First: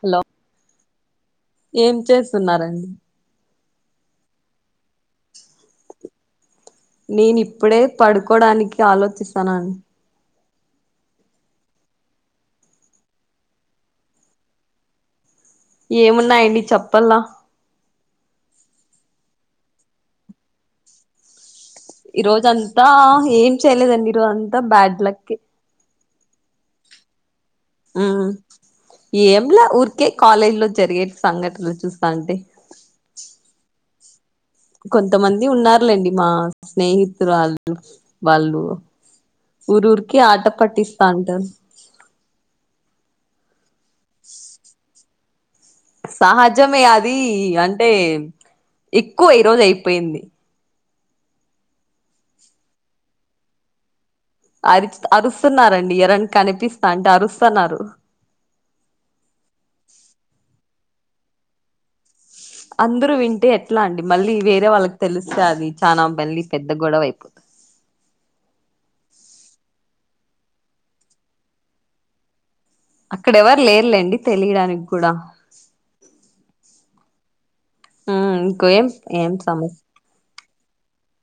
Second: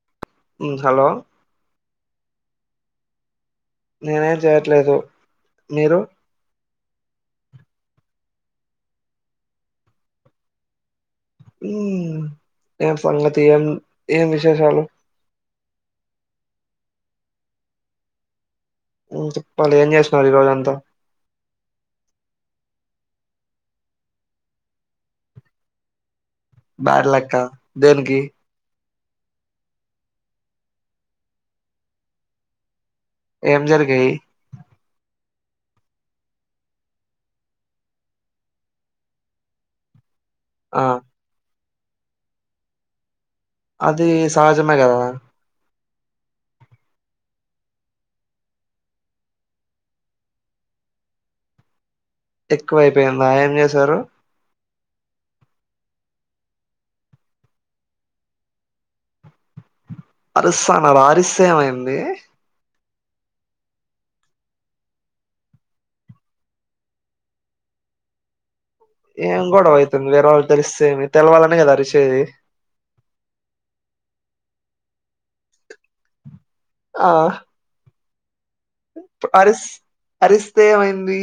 Hello మ్మ్ hello ఏం చేస్తున్నారండి నేనేం చేయట్లేదు మీరు నేను ఇప్పుడే పడుకోడానికి ఆలోచిస్తాన్నాను హ్మ్ ఏం సంగతి ఏం ఏం విశేషాలు ఏమున్నాయండి చెప్పలా నువ్ చెప్పాలి ఎం చేస్తున్నారు ఈరోజంతా ఈరోజంతా ఏం చెయలేదండి ఈరోజంతా బ్యాడ్ లక్ యే బాడ్ లక్ ఆ ఆ ఏంలా ఊరికే కాలేజీ లో జరిగే సంఘటనలు చూస్తా ఉంటే ఎం జరిగి కొంతమంది ఉన్నారులేండి మా స్నేహితురాళ్ళు వాళ్ళు ఊరు ఊరికి ఆట ఆ పట్టిస్తావుంటారు అది సహజమే కదా సహజమే అది అంటే ఎక్కువ ఈ రోజు అయిపోయింది ఎక్కువ అయ్పోయింద ఆ ఏం చేశారు అరి అరుస్తున్నారండి ఎరన్ కనిపిస్తా అంటే అరుస్తున్నారు అరుస్తా ఉన్నారా అరిస్తే ఏమైంది అందరూ వింటే ఎట్లా అండి మళ్ళీ వేరే వాళ్ళకి తెలిస్తే అది చానా మళ్ళీ పెద్ద గొడవ అయిపోతుంది ఏం గొడవ అవుతుంది వేరే వాళ్ళు తెలిస్తేమి తెలవాలనే కదా అరిచేది అక్కడెవరు లేర్లేండి తెలియడానికి కూడా ఆ ఆ ఇంకో ఏం ఏం సమస్యా స్తేమైంది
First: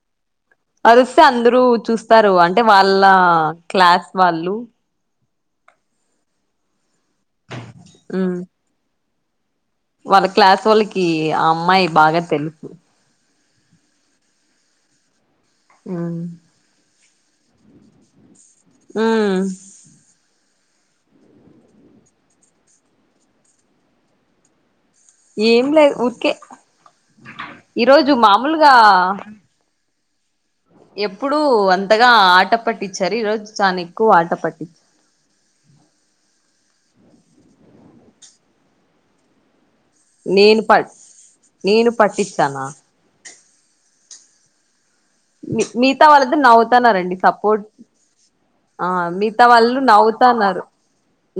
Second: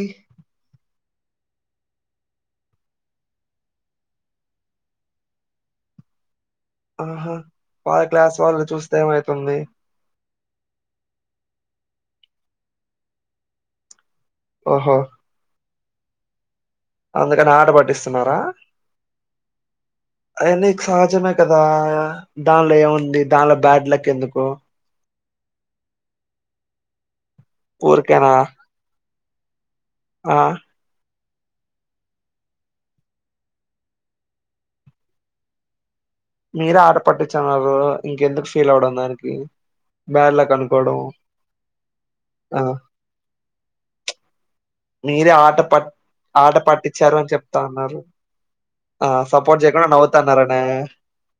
అరిస్తే అందరు చూస్తారు అంటే వాళ్ళ క్లాస్ వాళ్ళు ఆహా వాళ్ళ ఉమ్ క్లాస్ వాళ్ళు చూస్తే ఏవైతుంది వాళ్ళ క్లాసు వాళ్ళకి ఆ అమ్మాయి బాగా తెలుసు ఓహా హ్మ్ అందుకని ఆట పట్టిస్తున్నారా ఊ అది నీకు సహజమే కదా దానిలో ఏముంది దానిలో బ్యాడ్ లక్ ఎందుకు ఏం లేదు ఉరికే ఈరోజు ఊరికేనా మామూలుగా ఆ ఎప్పుడు అంతగా ఆట పట్టించారు ఈ రోజు చాలా ఎక్కువ ఆట పట్టించారు మీర ఆట పట్టించన్నారు ఇంకెందుకు ఫీల్ అవ్వడం దానికి బాడ్ లక్ నేను పట్ అనుకోవడం నేను ఆ పట్టించానా మీరే ఆట మి పట్ మిగతా వాళ్ళతో ఆట పట్టించారు నవ్వుతున్నారండి అని చెప్తా సపోర్ట్ ఉన్నారు ఆ మిగతా సపోర్ట్ వాళ్ళు చేయకుండా నవతాన్నారనే నవ్వుతన్నారు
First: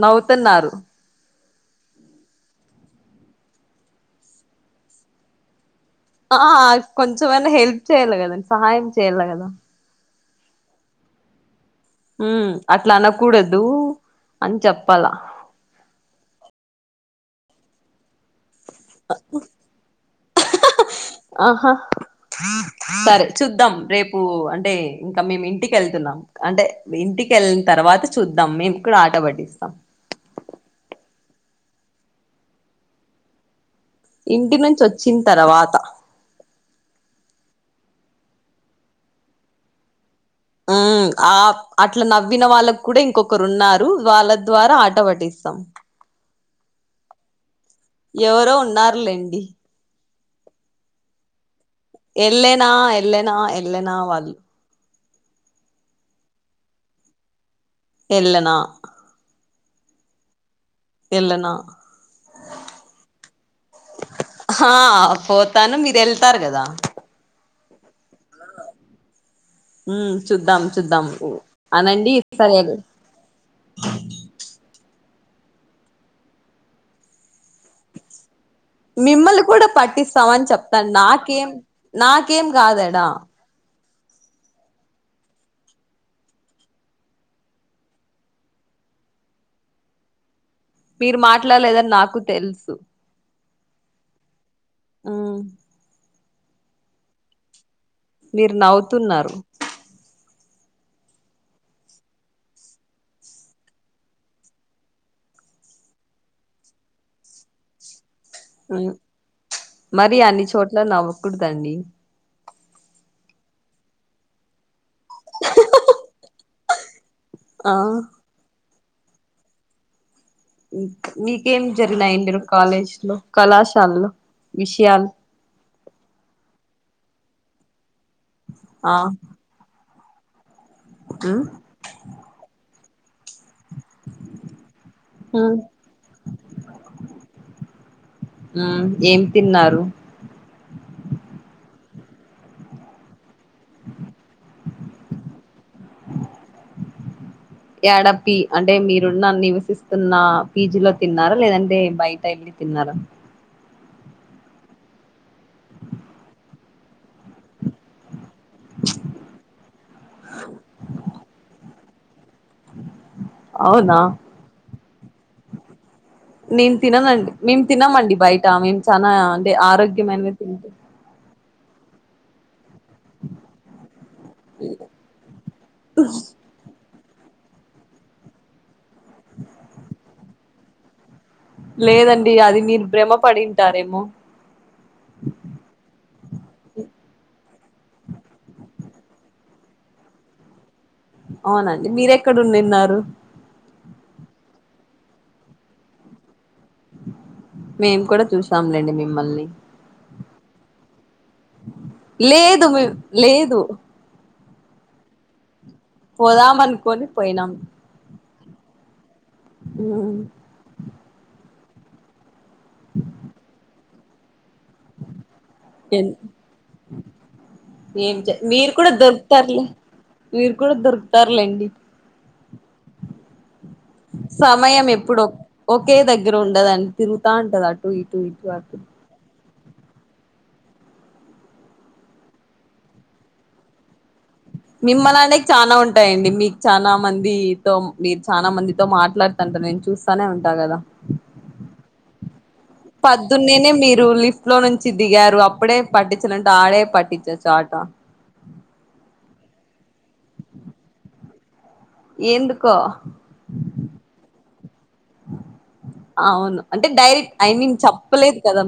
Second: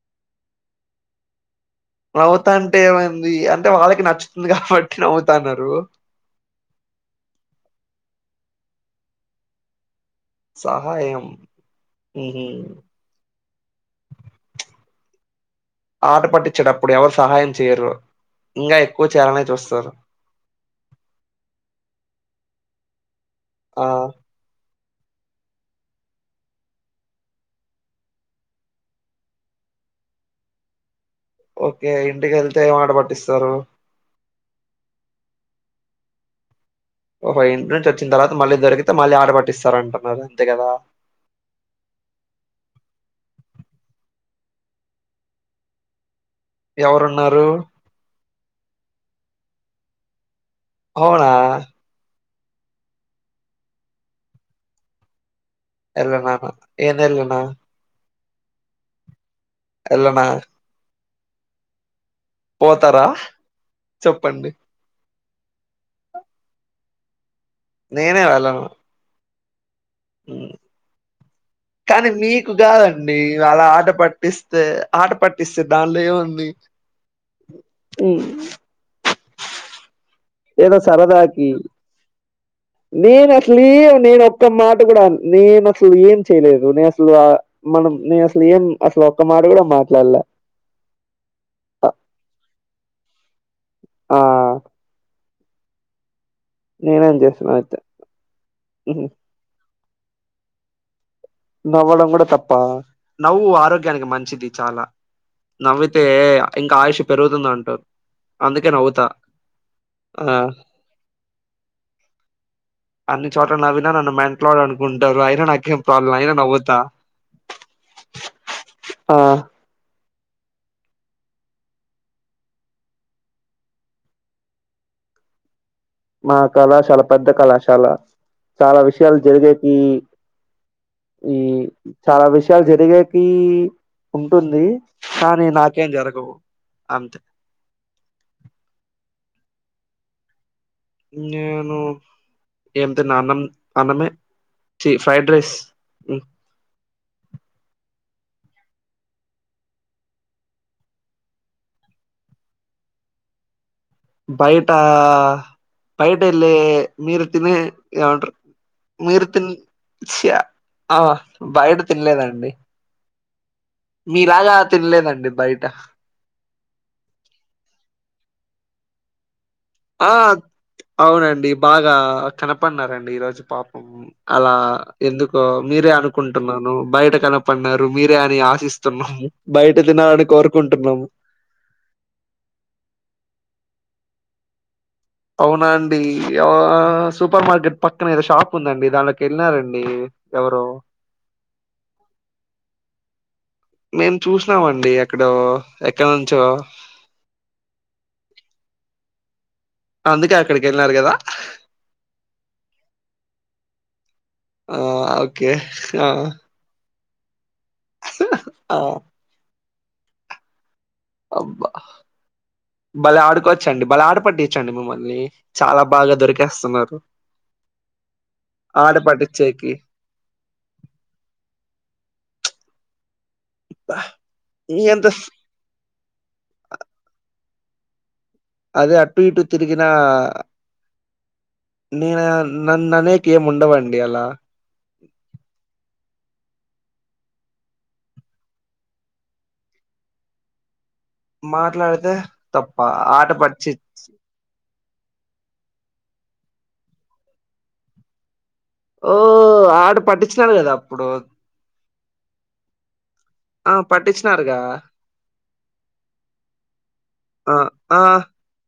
నవ్వుతున్నారు నవ్వుతా అంటే ఏమైంది అంటే వాళ్ళకి నచ్చుతుంది కాబట్టి నవ్వుతన్నారు ఆ కొంచెమనా హెల్ప్ చేయ్యాలి కదండి సహాయం చేయ్యాలి కదా సహాయం హ ఉహు అట్లా అనకూడదు అని చెప్పాల ఆట పట్టించేటప్పుడు ఎవరు సహాయం చేయరు ఇంకా ఎక్కువ చేయాలనే చూస్తారు ఆహా సరే చూద్దాం ఆ రేపు అంటే ఇంకా మేము ఇంటికి వెళ్తున్నాం అంటే ఇంటికి వెళ్ళిన తర్వాత చూద్దాం మేము కూడా ఆట పట్డిస్తాం ఓకే ఇంటిక వెళ్తే ఏమాట పట్టిస్తారు ఇంటి నుంచి వచ్చిన తర్వాత ఓహో ఇంటి నుంచి వచ్చిన తర్వాత మళ్ళీ దొరికితే మళ్ళీ ఆడబట్టిస్తారు అంటున్నారు ఉ ఆ అట్లా నవ్విన వాళ్ళకు కూడా ఇంకొకరు ఉన్నారు వాళ్ళ ద్వారా ఆట పటిస్తాం ఎవరున్నారు ఎవరో ఉన్నారులేండి అవునా ఎళ్ళనా ఎళ్ళేనా ఎళ్ళనా వాళ్ళు ఎల నానా ఏన్లనా ఎలనా ఎలనా ఎళనా పోతారా చెప్పండి హా పోతాను మీరు వెళ్తారు కదా నేనే వెళ్ళన్నా ఉ చూద్దాం చూద్దాం కానీ అనండి మీకు సరే కాదండి అలా ఆట పట్టిస్తే ఆట పట్టిస్తే దానిలో ఏ ఉంది మిమ్మల్ కూడా పట్టిస్తామని చెప్తాను నాకేం ఎం నాకు నేనే క్లియర్ నేను ఒక్క మాట కూడా నేను అసలు ఏం చేయలేదు నేను అసలు మనం నేను అసలు ఏం అసలు ఒక్క మాట కూడా మాట్లాడలే మీరు అ మాట్లాడలేదని నాకు తెలుసు ఆ ఆ నేనేం చేసినా అయితే మీరు హ్మ్. నవ్వుతున్నారు నవ్వడం కూడా తప్ప నవ్వు ఆరోగ్యానికి మంచిది చాలా నవ్వితే ఇంకా ఆయుష్ పెరుగుతుంద అంటారు అందుకే ఉ నవ్వుతా మరి ఆ అన్ని చోట్ల నవ్వకూడదండి అన్ని చోట్ల నవ్వన నన్ను మెంట్లాడ్ అనుకుంటారు అయినా నాకేం ప్రాబ్లం అయినా నవ్వుతా ఆ ఆ మీకేం జరిగినాయి మీరు కాలేజ్ లో కళాశాలలో విషయలు మా కళాశాల పెద్ద కళాశాల చాలా ఆ విషయాలు జరిగేది ఈ ఉమ్ చాలా విషయాలు జరిగే ఉంటుంది కానీ నాకేం జరగవు అంతే ఊ తిన్నారు నేను ఏం తిన్న అన్నం అన్నమే చి ఫైడ్ రైస్ ఏడ పి అంటే మీరున్న నివసిస్తున్న పీజీలో తిన్నారా లేదంటే బయట వెళ్ళి తిన్నార అలా బయట బయట ఎల్ మీరు తినే ఏవంటర్ మీరు తన్ చ ఆ బయడ తిన్నలేదం అవునా మీలాగా తినలేదండి బయట నన్ తిననండి మీన్ తినమండి బయట్ టా మేము చాన ఆ అవునండి బాగా కనప కనపన్నారండి పాపం ఈ రోజు పాపం అలా ఎందుకో మీరే అనుకుంటున్నాను బయట కన పన్నారు మీరే అని ఆశిస్తున్నాము బయట తినాలని కోరుకుంటున్నాము లేదండి అది మీరు భ్రమ పడింటారేమో అవునాండి ఆ సూపర్ మార్కెట్ పక్కనేద షాప్ ఉందండి దానిలోకి వెళ్ళినారండి ఎవరు అవునండి మీర ఎక్కడుండిన్నారు మేము చూసినామండి ఎక్కడో ఎక్కడ నుంచో మల్ళి అందుకే అక్కడికిళ్ళినారు కదా లేదు మీ లేదు ఆ ఓకే ఆ! పోదాం అనుకని పోయినాం ఆ ఊ అబ్బా బలే ఆడుకోవచ్చండి బళ్లే ఆడ పట్టించండి మిమ్మల్ని చాలా ఎన్ బాగా దొరికేస్తున్నారు ఏం చె మీరు కూడా ఆట దొరుకుతారులే పట్టిచ్చేకి. మీరు కూడా దొరుకుతారులేండి సమయం ఎంత ఎప్పుడు స్ ఒకే దగ్గర ఉండదని తిరుగుతా ఉంటది అటు ఇటు ఇటు అదే అటు ఇటు తిరిగినా నేను నన్ను అనేకి ఏమి ఉండవండి అలా మిమ్మలానేకి చానా ఉన్ ఉంటాయండి మీకు చానా మంది తో మీరు చానా మందితో మాట్లాడుతంటారు నేను చూస్తానే ఉంటా కదా. మాట్లాడితే తప్ప. ఆట పద్దున్నేనే పట్టిచి మీరు లిఫ్ట్లో నున్ చ్చి దిగారు అప్పుడే పట్టించలంటే ఆడే పట్టించచ్చు ఆట. ఓ ఆడ పట్టించినారు కదా అప్పుడు ఎందుకో ఆ పట్టించినరుగా అవును అన్ ఆ ఆ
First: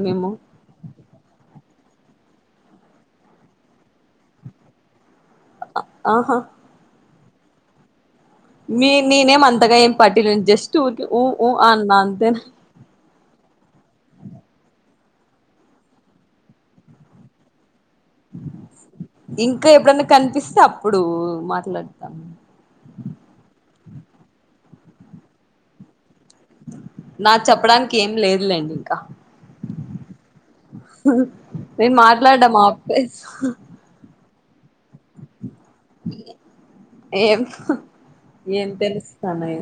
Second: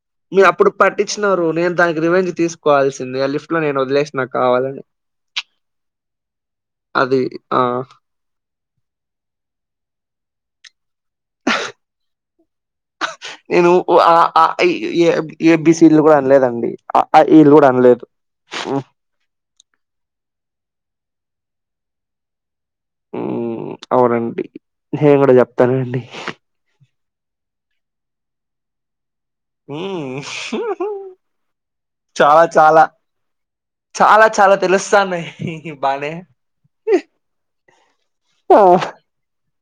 మేము మీరు అప్పుడు పట్టించినారు నేను దానికి రివెంజ్ తీసుకోవాల్సిందే ఆ లిఫ్ట్లో నేను వదిలేసిన కావాలని. ఆహా అది ఆ మీ నేనేం అంతగా ఏం పటిలే జస్ట్ ఊరికే ఉ ఉ ఆ అన్నా అంతే. నేను ఉ ఆ అ ఇ ఇ ఎ ఏ బి సీ కూడా అనలేదండి అ ఆ ఇ లు కూడా అనలేదు. ఇంకా ఎప్పుడన్నా కనిపిస్తే అప్పుడు మాట్లాడతాం. ఉ అవునండి నేను కూడా చెప్తానండి ఇంకేం లేదు లేండి ఇంకా ఉ నేను చాలా మాట్లాడడం చాలా ఆపేసా చాలా చాలా తెలుస్తాన్నాయ్ బానే హ్ ఏం ఏం ఓహ్ తెలుస్తానయ్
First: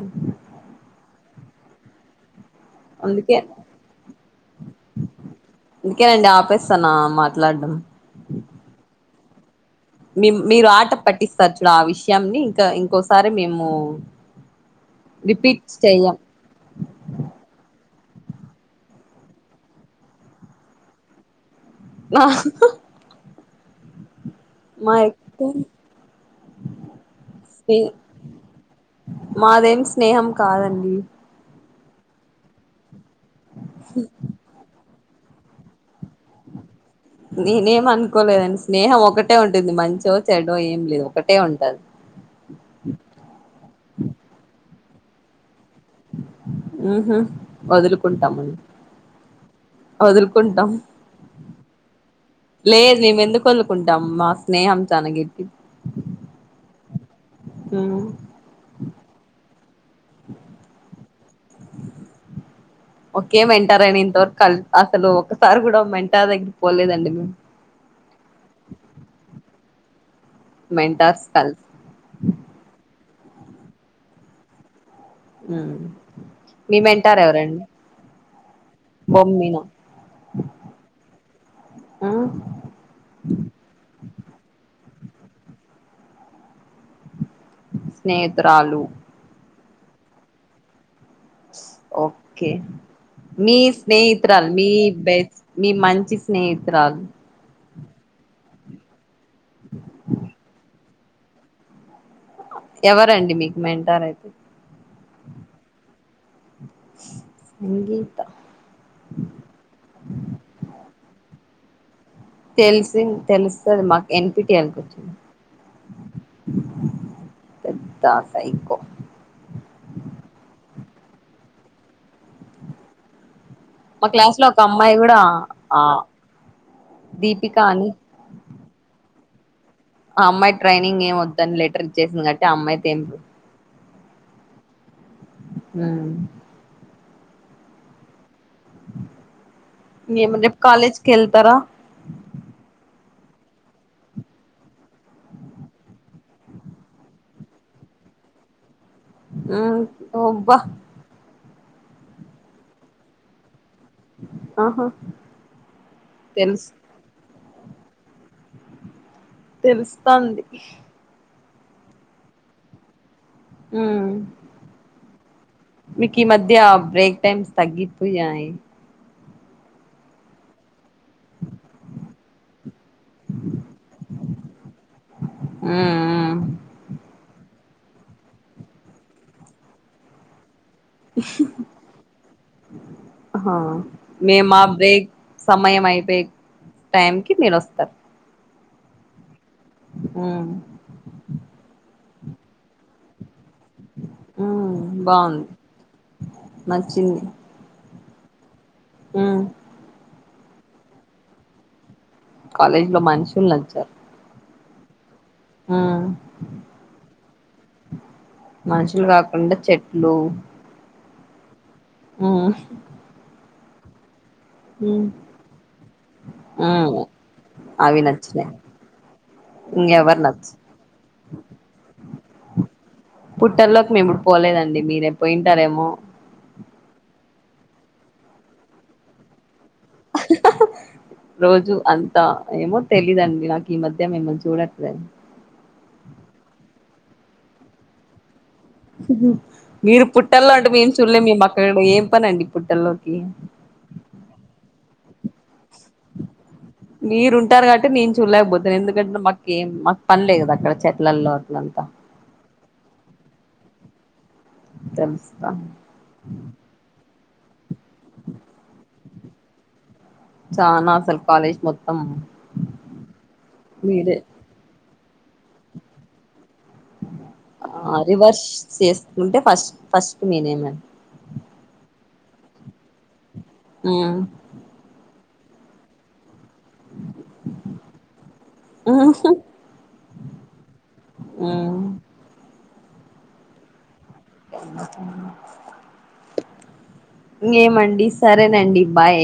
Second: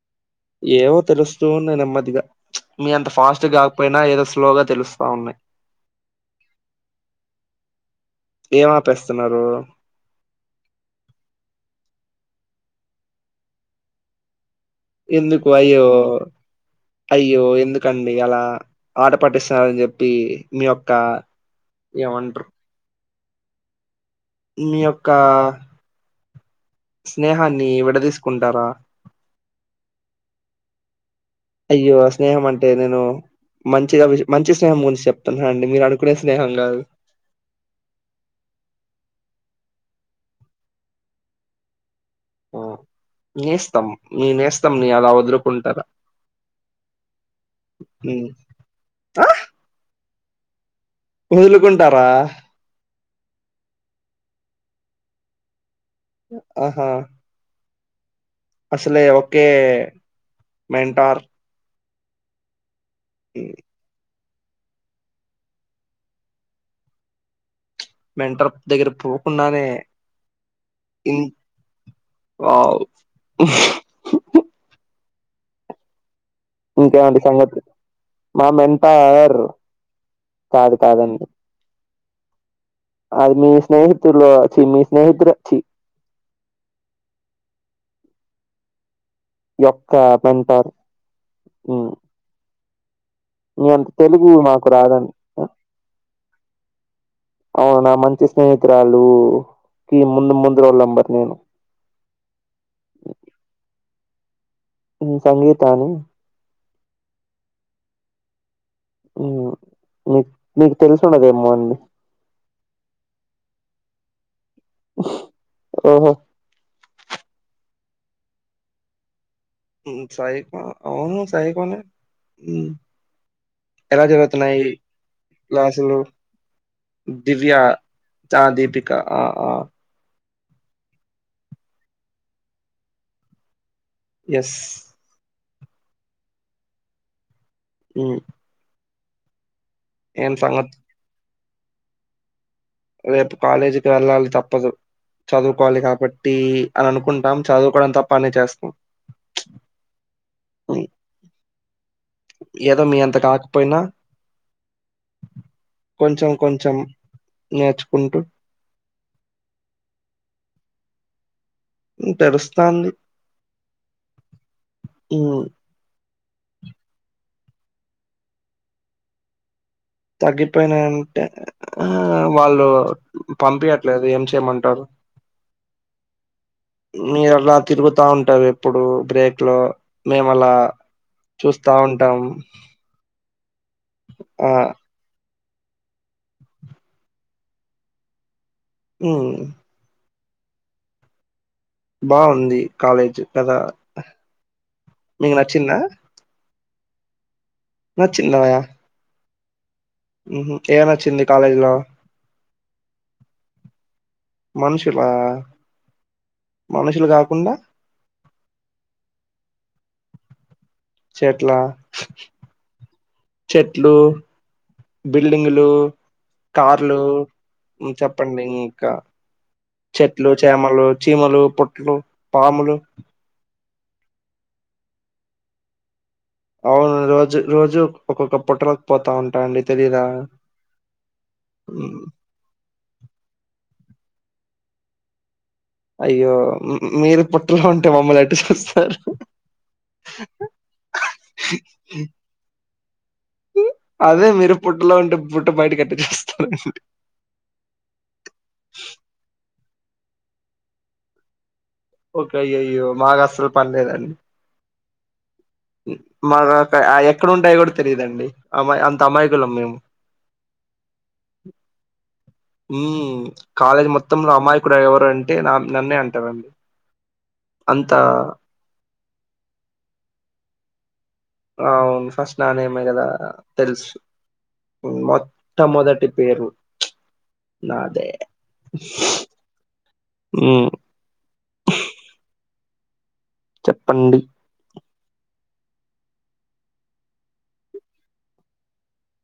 ఏవో తెలుస్తూ ఉన్నాయ్ నెమ్మదిగా చ్ మీ అంత అందుకే ఫాస్ట్ గాకపోయినా ఏదో స్లోగా తెలుస్తా ఉన్నాయ్. ఇందుకేనండి ఆపేస్తాన్నా మాట్లాడం ఏం ఆపేస్తున్నారు మీ మీరు ఆట పట్టిస్తారు చూడు ఆ విషయాన్ని ఇంకా ఇంకోసారి మేము ఎందుకు రిపీట్ అయ్యో చెయ్యం అయ్యో ఎందుక్ కండి అలా ఆట పట్టిస్తున్నారని చెప్పి మీ యొక్క నా ఏమంటారు హహు మీ యొక్క స్నేహాన్ని స్నే విడదీసుకుంటారా మాదేం స్నేహం కాదండి అయ్యో స్నేహం అంటే నేను మంచిగా మంచి స్నేహం ముంచి చెప్ తండి మీరు అడుకునే స్నేహం కాదు నేనేం అనుకోలేదండి స్నేహం ఒకటే ఉంటుంది మంచో చెడో ఏం లేదు ఒకటే ఉంటాది. ఆ, త్తం నీయలాదరు ఉహు ఉమ్. వదులుకుంటామం మనం వదులుకుంటాం వొదులుకుంటారా లేదు మేము ఎందుకు వొదులుకుంటాం మా స్నేహం చానా గెట్టిది. ఆహా ఉ అసలే ఓకే మెంటార్ ఓకే మెంటారని ఇంత వరక్ కల్ అసలు ఒకసారి కూడా మెంటా దగ్గరకి పోలేదండి మేము. మెంటరప్ దగ్గర పోకుండానే ఇన్ మెంటార్స్ కల్స్ వావ్ ఆ ఇంకేమండి సంగతి మా మెంటారు బొమ్మిన కాదు కాదండి ఆ ఆది నీ స్నేహితులు చ్చి నీ స్నేహితుడచ్చి స్నేహితురాలు యొక్క మెంటార్ స్ ఓకే మీ నీ అంత తెలుగు స్నేహితురాలు మాకు మీ రాదని బెస్ మీ మంచి స్నేహితురాలు అవునా మంచి స్నేహితురాలు కి ముందు ముందు రూల్ నెంబర్ నేను ఎవరండి మీకు మెంటారయితే సంగీతా అని సంగీత ఉమ్ మీక్ మీకు తెలుసుండదేమో అండి తెలిసిన్ తెలుస్తది మాకు ఎన్ పి టీ ఎల్ కొచ్చిండని ఓహో పెద్దాక ఇకో అవును సైకొనే ఎలా మా క్లాస్ లో ఒక జరుగుతున్నాయి అమ్మాయి కూడా ఆ క్లాసులు దీపిక దివ్యా అని ఆ దీపిక ఆ అ ఆ అమ్మాయి ట్రైనింగ్ ఏమొద్దని లెటర్ ఇచ్చేసింది గాబట్టి ఆ అమ్మాయి [unintelligible] ఎస్ ఉమ్ ఉమ్ ఏమో రేప్ సంగతి కాలెజ్కేల్తరా రేపు కాలేజీకి వెళ్ళాలి తప్పదు చదువుకోవాలి కాబట్టి అని అనుకుంటాం చదువుకోవడం తప్ప అన్నీ చేస్తాం ఆ ఒబ్బా ఉమ్, ఏదో మీ అంత కాక పోయినా ఆహా కొంచెం తెలుసు కొంచెం నేర్చుకుంటూ తెలుస్తాంది ఉమ్ తెలుస్తాంది ఆ హ్మ్. మీకీమధ్య బ్రేక్ టైమ్స్ తగ్గిపోయాయి తగ్గిపోయినయన్ ఆ వాళ్ళు పంపియట్లేదు ఏం చేయమంటారు మీరలా తిరుగుతా ఉంటరు ఎప్పుడు బ్రేక్ లో మేమలా చూస్తా ఉంటాం హా మేము ఆ! మా బ్రేక్ సమయం అయిపోయే టైంకి మీరోస్తరు ఉమ్ ఆ బావుంది కాలేజ్ కదా మీకు నచ్చిందా మచ్చింది నచిందా ఆ ఉహు ఏం నచ్చింది కాలేజీ లో కాలేజ్ లో మనుషులు నచ్చారు మనుషులా ఉమ్ మనుషులు కాకుండా కొండ చెట్లు చెట్లా ఊ చెట్లు బిల్డింగులు ఉమ్ కార్లు ఉ అవి చెప్పండి నచ్చినాయి ఇంకా ఇంకెవరు చెట్లు నచ్చ చేమలు చీమలు పుట్లు పాములు మేముప్పుడు పోలేదండి మీరే పోయింటారేమో అవును రోజు రోజు ఒక్కొక్క పుటలోకు పోతా ఉంటాండి రోజు మ్, అంతా ఏమో తెలీదండి నాకు ఈ మధ్య మిమ్మల్ని చూడట్ లే అయ్యో మీరు పుట్టలో ఉంటే మమ్మలు ఎట్ట చూస్త మీరు పుట్టల్లో ఉంటే మేం చూడలే మీ అక్క ఏం పనండి పుట్టల్లోకి అదే మీరు పుట్ బుట్ట బయట మీరుంటారు కాబటి నేను చూడలేకపోతాను ఎందుకంటే మా కెం మాకు పనిలే కదా అక్కడ చెట్లల్లో అట్ల ఒకయ్యయ్యో మాకు అస్సలు పనిలేదండి తెలుసు గా మాకు అయ ఎక్కడ ఉంటాయ కూడా తెలియదండి అమ్మా అంత అమాయికులం మేము చానా అసలు కాలేజ్ మొత్తం ఉ కాలేజ్ మీరే మొత్తం అమయికుడు ఎవరు అంటే నన్నే అంటారండి అంత ఆ రివర్స్ చేసుకుంటే ఫస్ట్ ఫస్ట్ నేనేనండి అవును ఫస్ట్ నానేమ కదా తెలుసు ఉమ్ మొ ఇట్ట మొదటి పేరు నాదే మ్మ్ ఊ చెప్పండి ఏమండి సరేనండి బాయ్